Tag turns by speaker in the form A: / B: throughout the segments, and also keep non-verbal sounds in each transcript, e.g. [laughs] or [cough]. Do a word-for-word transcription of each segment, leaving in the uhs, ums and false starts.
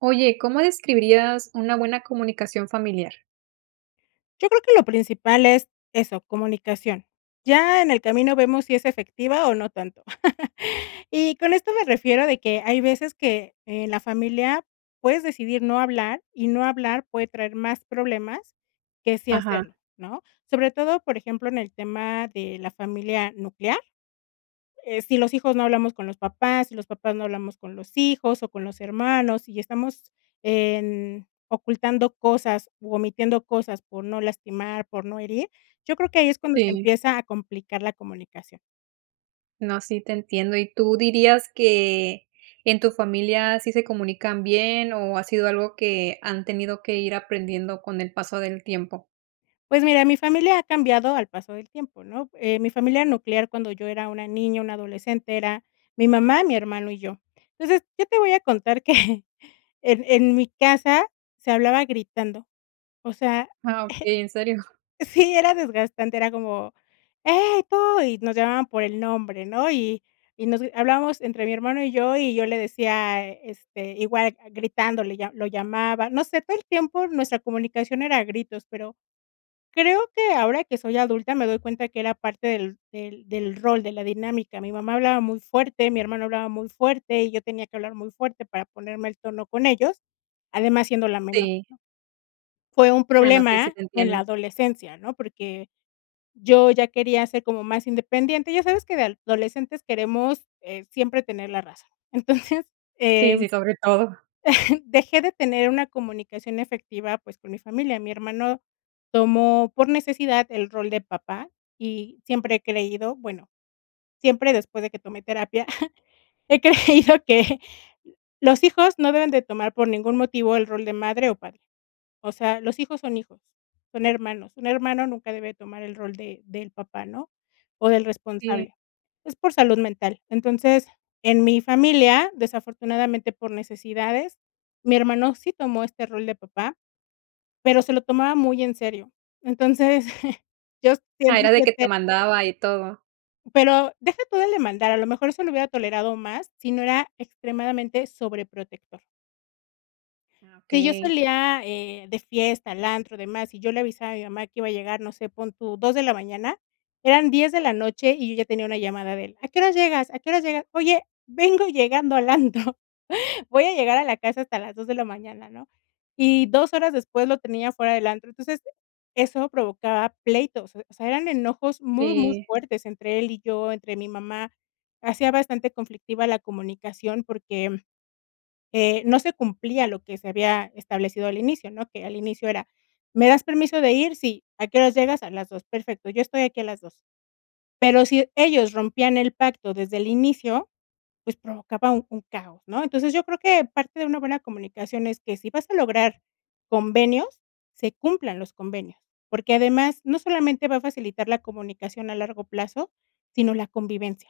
A: Oye, ¿cómo describirías una buena comunicación familiar?
B: Yo creo que lo principal es, eso, comunicación. Ya en el camino vemos si es efectiva o no tanto. [chuckles] Y con esto me refiero de que, hay veces que, en la familia puedes decidir no hablar, y no hablar puede traer más problemas que sí
A: Ajá.
B: hacerlo, ¿no? Sobre todo, por ejemplo, en el tema de la familia nuclear, eh, si los hijos no hablamos con los papás, si los papás no hablamos con los hijos o con los hermanos, y estamos en ocultando cosas u omitiendo cosas por no lastimar, por no herir, yo creo que ahí es cuando se
A: Sí.
B: empieza a complicar la comunicación.
A: No, sí te entiendo. ¿Y tú dirías que, en tu familia sí se comunican bien, o ha sido algo que, han tenido que ir aprendiendo con el paso del tiempo?
B: Pues mira, mi familia ha cambiado al paso del tiempo, ¿no?, eh, mi familia nuclear cuando yo era una niña, una adolescente era mi mamá, mi hermano y yo. Entonces, qué yo te voy a contar que en en mi casa se hablaba gritando, o sea
A: Ah, okey, ¿en serio?
B: [chuckles] Sí era desgastante, era como: "Hey, tú", y nos llamaban por el nombre, ¿no?, y y nos g hablábamos entre mi hermano y yo y yo le decía, este, igual, ah, gritándole, ya, lo llamaba, no sé, todo el tiempo nuestra comunicación era a gritos, pero, creo que ahora que soy adulta me doy cuenta que era parte del del del rol, de la dinámica. Mi mamá hablaba muy fuerte, mi hermano hablaba muy fuerte y yo tenía que hablar muy fuerte para ponerme al tono con ellos, además siendo la menor.
A: Sí.
B: Fue un
A: Ah, no, sí, sí
B: problema,
A: te
B: en la
A: entiendo.
B: adolescencia, ¿no?, porque, yo ya quería ser como más independiente, ya sabes que de adolescentes queremos, eh, siempre tener la razón, entonces,
A: Sí,
B: em,
A: sí, sobre todo.
B: [chuckles] dejé de tener una comunicación efectiva pues, con mi familia. Mi hermano tomó por necesidad el rol de papá, y siempre he creído bueno, siempre después de que tomé terapia, [chuckles] he creído que los hijos no deben de tomar por ningún motivo el rol de madre o padre. O sea, los hijos son hijos, son hermanos, un hermano nunca debe tomar el rol de del papá, ¿no?, o del
A: Sí.
B: responsable, es por salud mental. Entonces, en mi familia, desafortunadamente por necesidades, mi hermano sí tomó este rol de papá, pero se lo tomaba muy en serio. Entonces, [chuckles] yo
A: Ah,
B: siempre
A: era de que te
B: [unintelligible]
A: mandaba y todo.
B: Pero, deja todo el demandar, a lo mejor eso lo hubiera tolerado más, si no era extremadamente sobreprotector.
A: Ah,
B: Sí, yo
A: okey.
B: salía, eh, de fiesta, al antro, demás, y yo le avisaba a mi mamá que iba a llegar, no sé, pon tu, dos de la mañana, eran diez de la noche y yo ya tenía una llamada de él: "¿A qué hora llegas, a qué hora llegas?". "Oye, vengo llegando al antro, voy a llegar a la casa hasta las dos de la mañana", ¿no? Y dos horas después lo tenía afuera del antro. Entonces, eso provocaba pleitos, o sea, eran enojos muy, muy
A: Sí.
B: fuertes entre él y yo, entre mi mamá. Hacía bastante conflictiva la comunicación porque, mm, eh, no se cumplía lo que se había establecido al inicio, ¿no?, que al inicio era: "¿Me das permiso de ir?". "Sí, ¿a qué horas llegas?". "A las dos". "Perfecto, yo estoy aquí a las dos". Pero si ellos rompían el pacto, desde el inicio, pues, provocaba un un caos, ¿no? Entonces, yo creo que parte de una buena comunicación es que si vas a lograr convenios, se cumplan los convenios, porque además, no solamente va a facilitar la comunicación a largo plazo, sino la convivencia.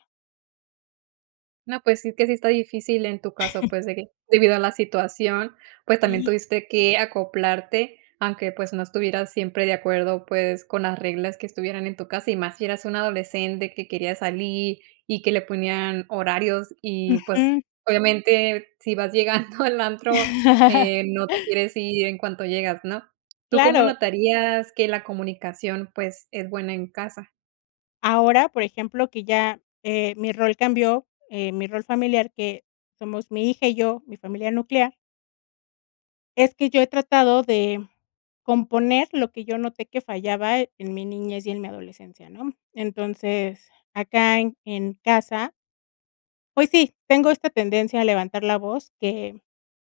A: No, pues, sí, es que sí está difícil, en tu caso,
B: [chuckles]
A: pues, de que, debido a la situación, pues, también
B: Sí.
A: tuviste que acoplarte, aunque, pues, no estuvieras siempre de acuerdo, pues, con las reglas que estuvieran en tu casa, y más si eras una adolescente que quería salir y que le ponían horarios y, pues,
B: Ujú.
A: obviamente, si vas llegando al antro,
B: [chuckles]
A: eh, no te quieres ir en cuanto llegas, ¿no? ¿Tú cómo
B: Claro.
A: notarías que la comunicación, pues, es buena en casa?
B: Ahora, por ejemplo, que ya, eh, mi rol cambió, eh, mi rol familiar, que somos mi hija y yo, mi familia nuclear. Es que yo he tratado de componer lo que yo noté que fallaba en mi niñez y en mi adolescencia, ¿no? Entonces, acá en en casa pues sí, tengo esta tendencia a levantar la voz que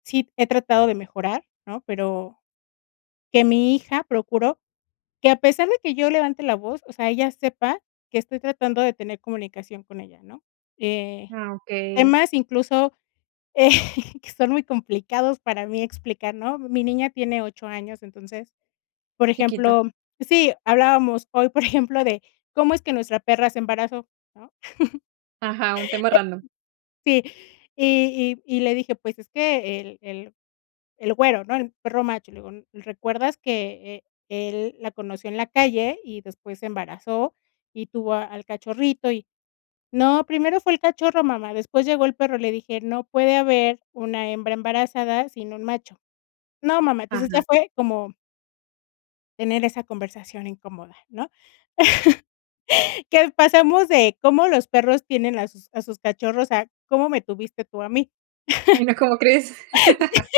B: sí he tratado de mejorar, ¿no? Pero, que mi hija procuro que a pesar de que yo levante la voz, o sea, ella sepa que estoy tratando de tener comunicación con ella, ¿no? Eh,
A: Ah, okey.
B: temas incluso, eh, que son muy complicados para mí explicar, ¿no? Mi niña tiene ocho años, entonces, por
A: Chiquita.
B: ejemplo Sí, hablábamos hoy, por ejemplo, de cómo es que nuestra perra se embarazó, ¿no? [chuckles]
A: Ajá, un tema random.
B: Sí, y y y le dije: "Pues es que el el el güero, ¿no?, el perro macho", le digo: "¿Recuerdas que e él la conoció en la calle y después se embarazó y tuvo al cachorrito?". Y, "No, primero fue el cachorro, mamá, después llegó el perro", le dije: "No puede haber una hembra embarazada sin un macho". "No mamá", entonces ya
A: Ajá.
B: fue como tener esa conversación incómoda, ¿no? [laughs] Que pasa [unintelligible] cómo los perros tienen a sus a sus cachorros, a cómo me tuviste tú a mí.
A: Ay
B: [chuckles]
A: no, ¿cómo crees?
B: [laughs] Sí,
A: [chuckles]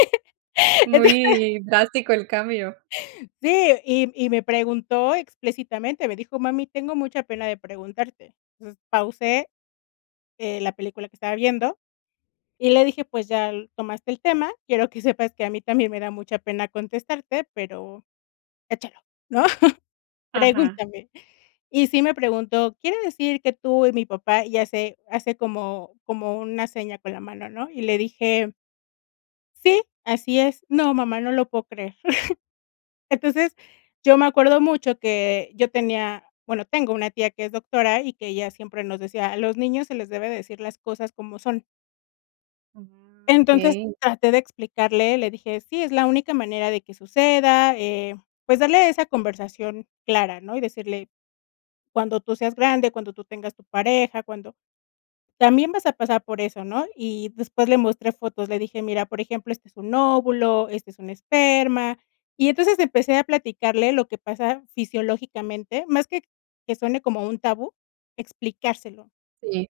B: entonces.
A: Muy drástico el cambio.
B: Sí, y y me preguntó explícitamente. Me dijo: "Mami tengo mucha pena de preguntarte". Entonces pausé, eh, la película que estaba viendo y le dije: "Pues ya tomaste el tema, quiero que sepas que a mí también me da mucha pena contestarte, pero echálo, ¿no?,
A: Ajá.
B: pregúntame". Y sí me preguntó: "Quiere decir que tú y mi papá", y hace hace como como una seña con la mano, ¿no? Y le dije: "Sí, así es". "No mamá, no lo puedo creer". [chuckles] Entonces, yo me acuerdo mucho que yo tenía, bueno, tengo una tía que es doctora y que ella siempre nos decía: "A los niños se les debe de decir cosas como son".
A: Mm,
B: Entonces,
A: okey.
B: traté de explicarle, le dije: "Sí, es la única manera de que suceda", eh, pues, darle esa conversación clara, ¿no? Y decirle: "Cuando tú seas grande, cuando tú tengas tu pareja, cuando también vas a pasar por eso", ¿no? Y después le mostré fotos, le dije: "Mira, por ejemplo, este es un óvulo, este es un esperma", y entonces empecé a platicarle lo que pasa fisiológicamente, más que que suene como un tabú, explicárselo.
A: Sí.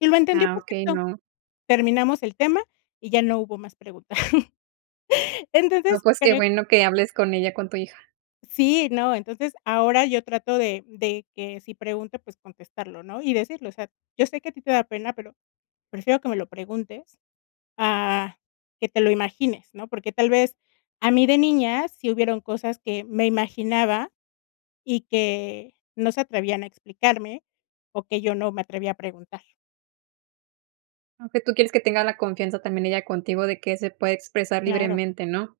B: Y lo entendió
A: Ah, okey,
B: perfecto,
A: no.
B: terminamos el tema y ya no hubo más preguntas. [chuckles]
A: No,
B: Entonces
A: pues qué
B: creo
A: bueno que hables con ella, con tu hija.
B: Sí, no, entonces ahora yo trato de de que si pregunte, pues, contestarlo, ¿no? Y decirlo, o sea, yo sé que a ti te da pena, pero prefiero que me lo preguntes a que te lo imagines, ¿no? Porque tal vez a mí de niñas sí hubieron cosas que me imaginaba y que no se atrevían a explicarme, o que yo no me atreví a preguntar.
A: Aunque tú quieres que tengas la confianza también ella contigo de que se puede expresar
B: Claro.
A: libremente, ¿no?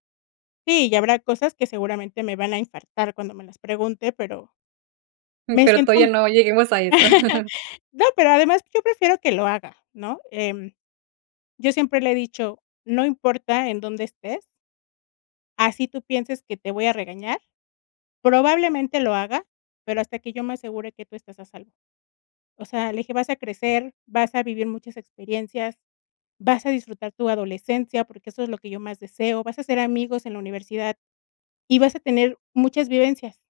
B: Sí, y habrá cosas que seguramente me van a infartar cuando me las pregunte, pero me
A: Pero
B: siento
A: todavía
B: m
A: no lleguemos a eso.
B: [chuckles]
A: [chuckles]
B: No, pero además yo prefiero que lo haga, ¿no? Eh. Yo siempre le he dicho, no importa en dónde estés así tú pienses que te voy a regañar, probablemente lo haga, pero hasta que yo me asegure que tú estás a salvo. O sea, le dije, vas a crecer, vas a vivir muchas experiencias, vas a disfrutar tu adolescencia, porque eso es lo que yo más deseo, vas a hacer amigos en la universidad y vas a tener muchas vivencias,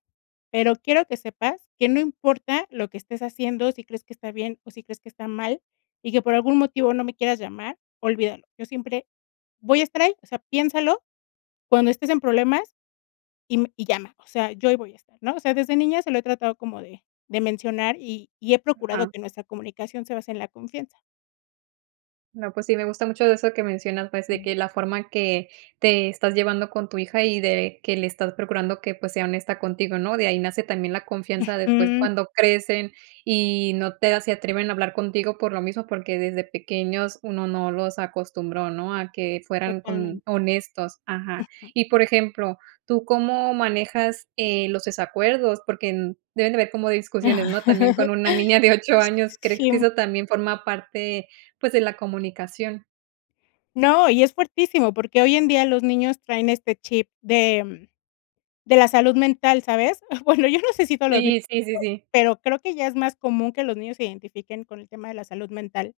B: pero quiero que sepas que no importa lo que estés haciendo, si crees que está bien, o si crees que está mal, y que por algún motivo no me quieras llamar, olvídalo, yo siempre voy a estar ahí, o sea, piénsalo cuando estés en problemas y m y llama, o sea, yo ahí voy a estar, ¿no? O sea, desde niña se lo he tratado como de de mencionar y y he procurado
A: Ajá.
B: que nuestra comunicación se base en la confianza.
A: No, pues sí, me gusta mucho eso que mencionas, pues, de que la forma en que te estás llevando con tu hija y de que le estás procurando que, pues, sea honesta contigo, ¿no? De ahí nace también la confianza de, pues,
B: Ujú.
A: cuando crecen y no te a se atreven a hablar contigo por lo mismo, porque desde pequeños uno no los acostumbró, ¿no?, a que fueran con
B: Totalmente.
A: honestos, ajá.
B: Ujú.
A: Y, por ejemplo, ¿tú cómo manejas, eh, los desacuerdos? Porque, mm, deben de haber como discusiones, ¿no? También con una niña de
B: [chuckles]
A: ocho
B: S
A: años, ¿crees que
B: sí.
A: eso también forma parte, pues, de la comunicación?
B: No, y es fuertísimo, porque hoy en día los niños traen este chip de de la salud mental, ¿sabes? Bueno, yo no sé si todos los niños,
A: Sí, sí, sí,
B: pero
A: sí.
B: pero creo que ya es más común que los niños se identifiquen con el tema de la salud mental.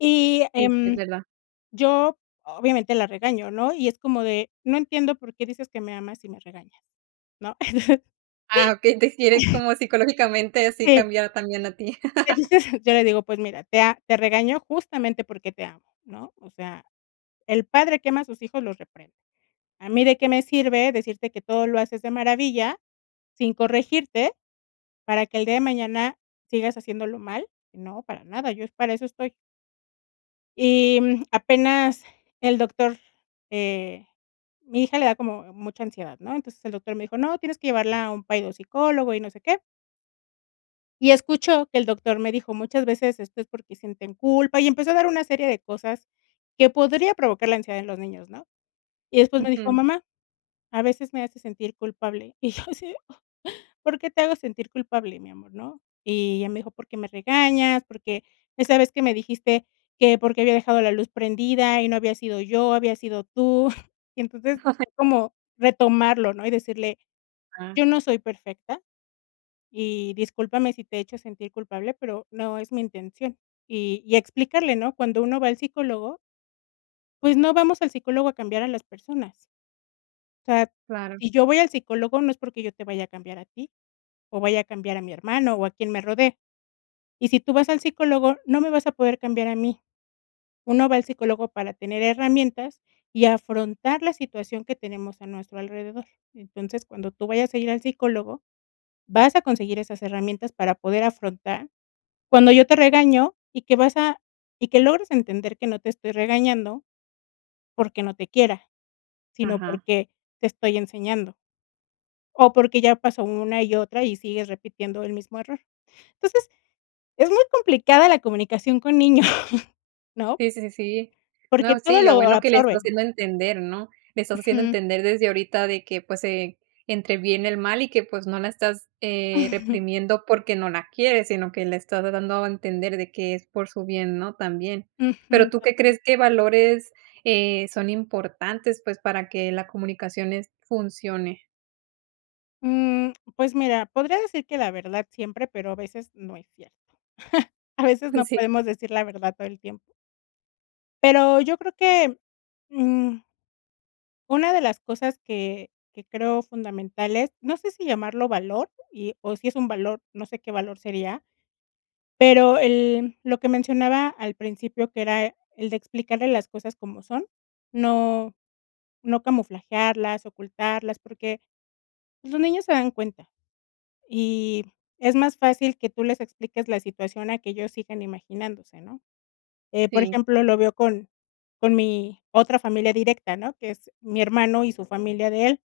B: Y,
A: Sí, sí, es
B: em,
A: verdad.
B: yo obviamente la regaño, ¿no? Y es como de: "No entiendo por qué dices que me amas si me regañas", ¿no? [chuckles]
A: Ah, okey, te quiere como psicológicamente así
B: Eh.
A: cambiar también a ti.
B: Le
A: [chuckles]
B: dices yo le digo: "Pues mira, te a te regañó justamente porque te amo, ¿no? O sea, el padre que ama a sus hijos los reprende, a mí de qué me sirve decirte que todo lo haces de maravilla, sin corregirte, para que el día de mañana sigas haciéndolo mal, ¿no? Para nada, yo es para eso estoy". Y, mm, apenas el doctor. eh, mi hija le da como mucha ansiedad, ¿no? Entonces, el doctor me dijo: "No, tienes que llevarla a un pai de un psicólogo y no sé qué". Y escuchó que el doctor me dijo: "Muchas veces esto es porque sienten culpa", y empezó a dar una serie de cosas que podría provocar la ansiedad en los niños, ¿no? Y después me dijo:
A: Ujú.
B: "Mamá, a veces me hace sentir culpable", y yo así: "¿Por qué te hago sentir culpable mi amor?", ¿no?, Y ella me dijo: "Porque me regañas, porque, esa vez que me dijiste que por qué había dejado la luz prendida y no había sido yo, habías sido tú, [chuckles] y entonces,
A: [chuckles]
B: como retomarlo, ¿no? Y decirle:
A: Ah.
B: "Yo no soy perfecta, y discúlpame si te he hecho a sentir culpable, pero no es mi intención", y y explicarle, ¿no? Cuando uno va al psicólogo pues no vamos al psicólogo a cambiar a las personas. O sea,
A: Claro.
B: si yo voy al psicólogo no es porque yo te vaya a cambiar a ti, o vaya a cambiar a mi hermano, o a quien me rodea. Y si tú vas al psicólogo, no me vas a poder cambiar a mí, uno va al psicólogo para tener herramientas y afrontar la situación que tenemos a nuestro alrededor, entonces, cuando tú vayas a ir al psicólogo, vas a conseguir esas herramientas para poder afrontar cuando yo te regaño, y que vas a y que logres entender que no te estoy regañando porque no te quiera, sino
A: Ajá.
B: porque te estoy enseñando. O porque ya pasó una y otra y sigues repitiendo el mismo error, entonces, es muy complicada la comunicación con niños, [chuckles] ¿no?
A: Sí, sí, sí, sí.
B: Porque
A: No, sí,
B: todo
A: lo
B: lo
A: bueno que le estás
B: absorben.
A: haciendo entender, ¿no? Le estás haciendo
B: Ujú.
A: entender desde ahorita de que, pues, eh, entre bien y el mal y que, pues, no la estás, eh,
B: [chuckles]
A: reprimiendo porque no la quieres, sino que la estás dando a entender de que es por su bien, ¿no? También,
B: Ujú,
A: pero, ¿tú qué
B: exactamente.
A: crees que valores, eh, son importantes, pues, para que la comunicación, es funcione?
B: Mm, pues mira, podría decir que la verdad siempre, pero a veces no es cierto. [chuckles] A veces
A: Uy
B: no
A: sí.
B: podemos decir la verdad todo el tiempo. Pero yo creo que, mm una de las cosas que que creo fundamentales, no sé si llamarlo valor y o si es un valor, no sé qué valor sería, pero el lo que mencionaba al principio, que era el de explicarle las cosas como son, no no camuflajearlas, ocultarlas, porque los niños se dan cuenta, y es más fácil que tú les expliques la situación a que ellos sigan imaginándose, ¿no?, eh, por
A: Sí.
B: ejemplo, lo veo con con mi otra familia directa, ¿no?, que es mi hermano y su familia de él.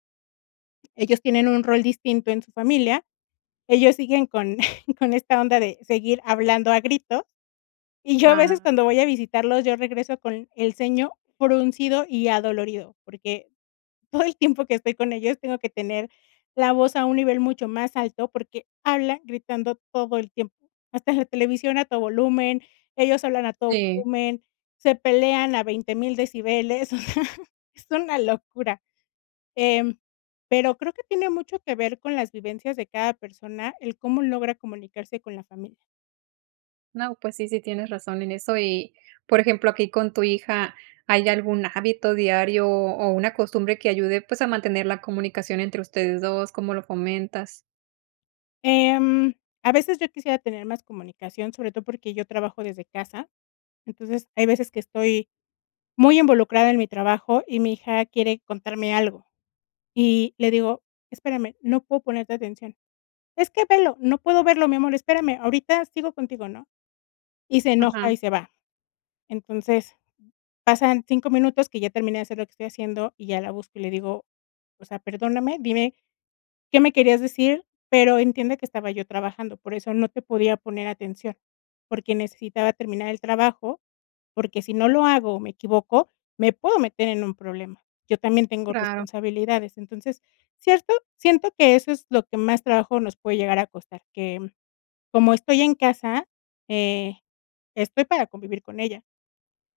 B: Ellos tienen un rol distinto en su familia, ellos siguen con [chuckles] con esta onda de seguir hablando a gritos, y yo a veces
A: Ah.
B: cuando voy a visitarlos, yo regreso con el ceño fruncido y adolorido, porque todo el tiempo que estoy con ellos tengo que tener la voz a un nivel mucho más alto, porque hablan gritando todo el tiempo, hasta la televisión a todo volumen, ellos hablan a todo
A: Sí.
B: volumen, se pelean a veinte mil decibeles, [chuckles] es una locura, em, pero creo que tiene mucho que ver con las vivencias de cada persona, él cómo logra comunicarse con la familia.
A: No, pues sí, sí tienes razón en eso y, por ejemplo, aquí con tu hija, ¿hay algún hábito diario o una costumbre que ayude, pues a mantener la comunicación entre ustedes dos? ¿Cómo lo comentas?
B: Em, a veces yo quisiera tener más comunicación, sobre todo porque yo trabajo desde casa, entonces, hay veces que estoy muy involucrada en mi trabajo, y mi hija quiere contarme algo, y le digo: "Espérame, no puedo ponerte atención". "Es que velo". "No puedo verlo mi amor, espérame, ahorita sigo contigo", ¿no? Y se enoja
A: Ajá.
B: y se va. Entonces, pasan cinco minutos que ya terminé de hacer lo que estoy haciendo, y ya la busco, y le digo: "O sea, perdóname, dime qué me querías decir, pero entiende que estaba yo trabajando, por eso no te podía poner atención, porque necesitaba terminar el trabajo, porque si no lo hago o me equivoco, me puedo meter en un problema, yo también tengo
A: praro.
B: responsabilidades". Entonces, cierto siento que eso es lo que más trabajo nos puede llegar a costar, que, mm, como estoy en casa, eh, estoy para convivir con ella,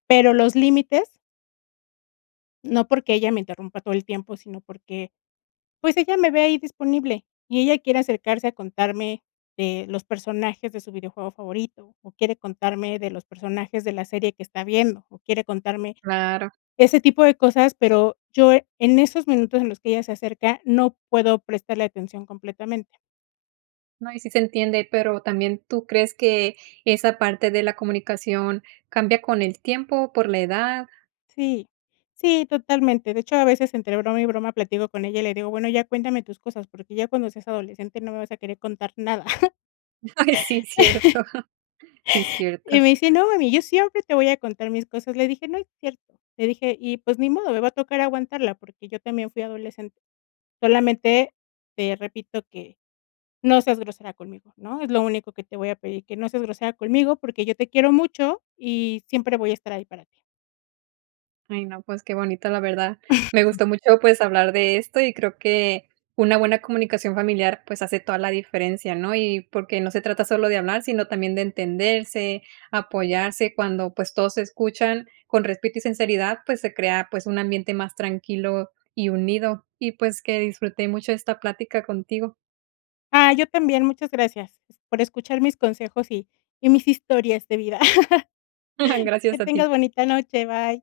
B: pero los límites no porque ella me interrumpa todo el tiempo, sino porque, pues, ella me ve ahí disponible, y ella quiere acercarse a contarme de los personajes de su videojuego favorito, o quiere contarme de los personajes de la serie que está viendo, o quiere contarme
A: Claro.
B: ese tipo de cosas, pero yo en esos minutos en los que ella se acerca, no puedo prestarle atención completamente.
A: No, y sí se entiende. Pero, también, ¿tú crees que esa parte de la comunicación, cambia con el tiempo, por la edad?
B: Sí. Sí, totalmente. De hecho, a veces entre broma y broma, platico con ella, y le digo: "Bueno, ya cuéntame tus cosas. Porque ya cuando seas adolescente, no me vas a querer contar nada". [chuckles]
A: Ay, sí. Cierto.
B: [laughs]
A: Sí, cierto.
B: Y me dice: "No, mami, yo siempre, te voy a contar mis cosas". Le dije: "No es cierto", le dije. Y pues, ni modo. Me va a tocar aguantarla, porque yo también fui adolescente. "Solamente, te repito, que no seas grosera conmigo, ¿no? Es lo único que te voy a pedir. Que no seas grosera conmigo, porque yo te quiero mucho, y siempre voy a estar ahí, para ti.
A: Ay, no, pues qué bonito, la verdad. Me
B: [chuckles]
A: gustó mucho, pues, hablar de esto, y creo que una buena comunicación familiar, pues, hace toda la diferencia, ¿no? Y porque, no se trata solo de hablar, sino también de entenderse, apoyarse. Cuando, pues, todos se escuchan con respeto y sinceridad, pues, se crea, pues, un ambiente más tranquilo y unido. Y, pues, que disfruté mucho, esta plática contigo.
B: Ay, yo también, muchas gracias. Por escuchar mis consejos, y y mis historias de vida. [laughs]
A: [chuckles]
B: Que
A: Gracias a ti.
B: tengas bonita noche, bye.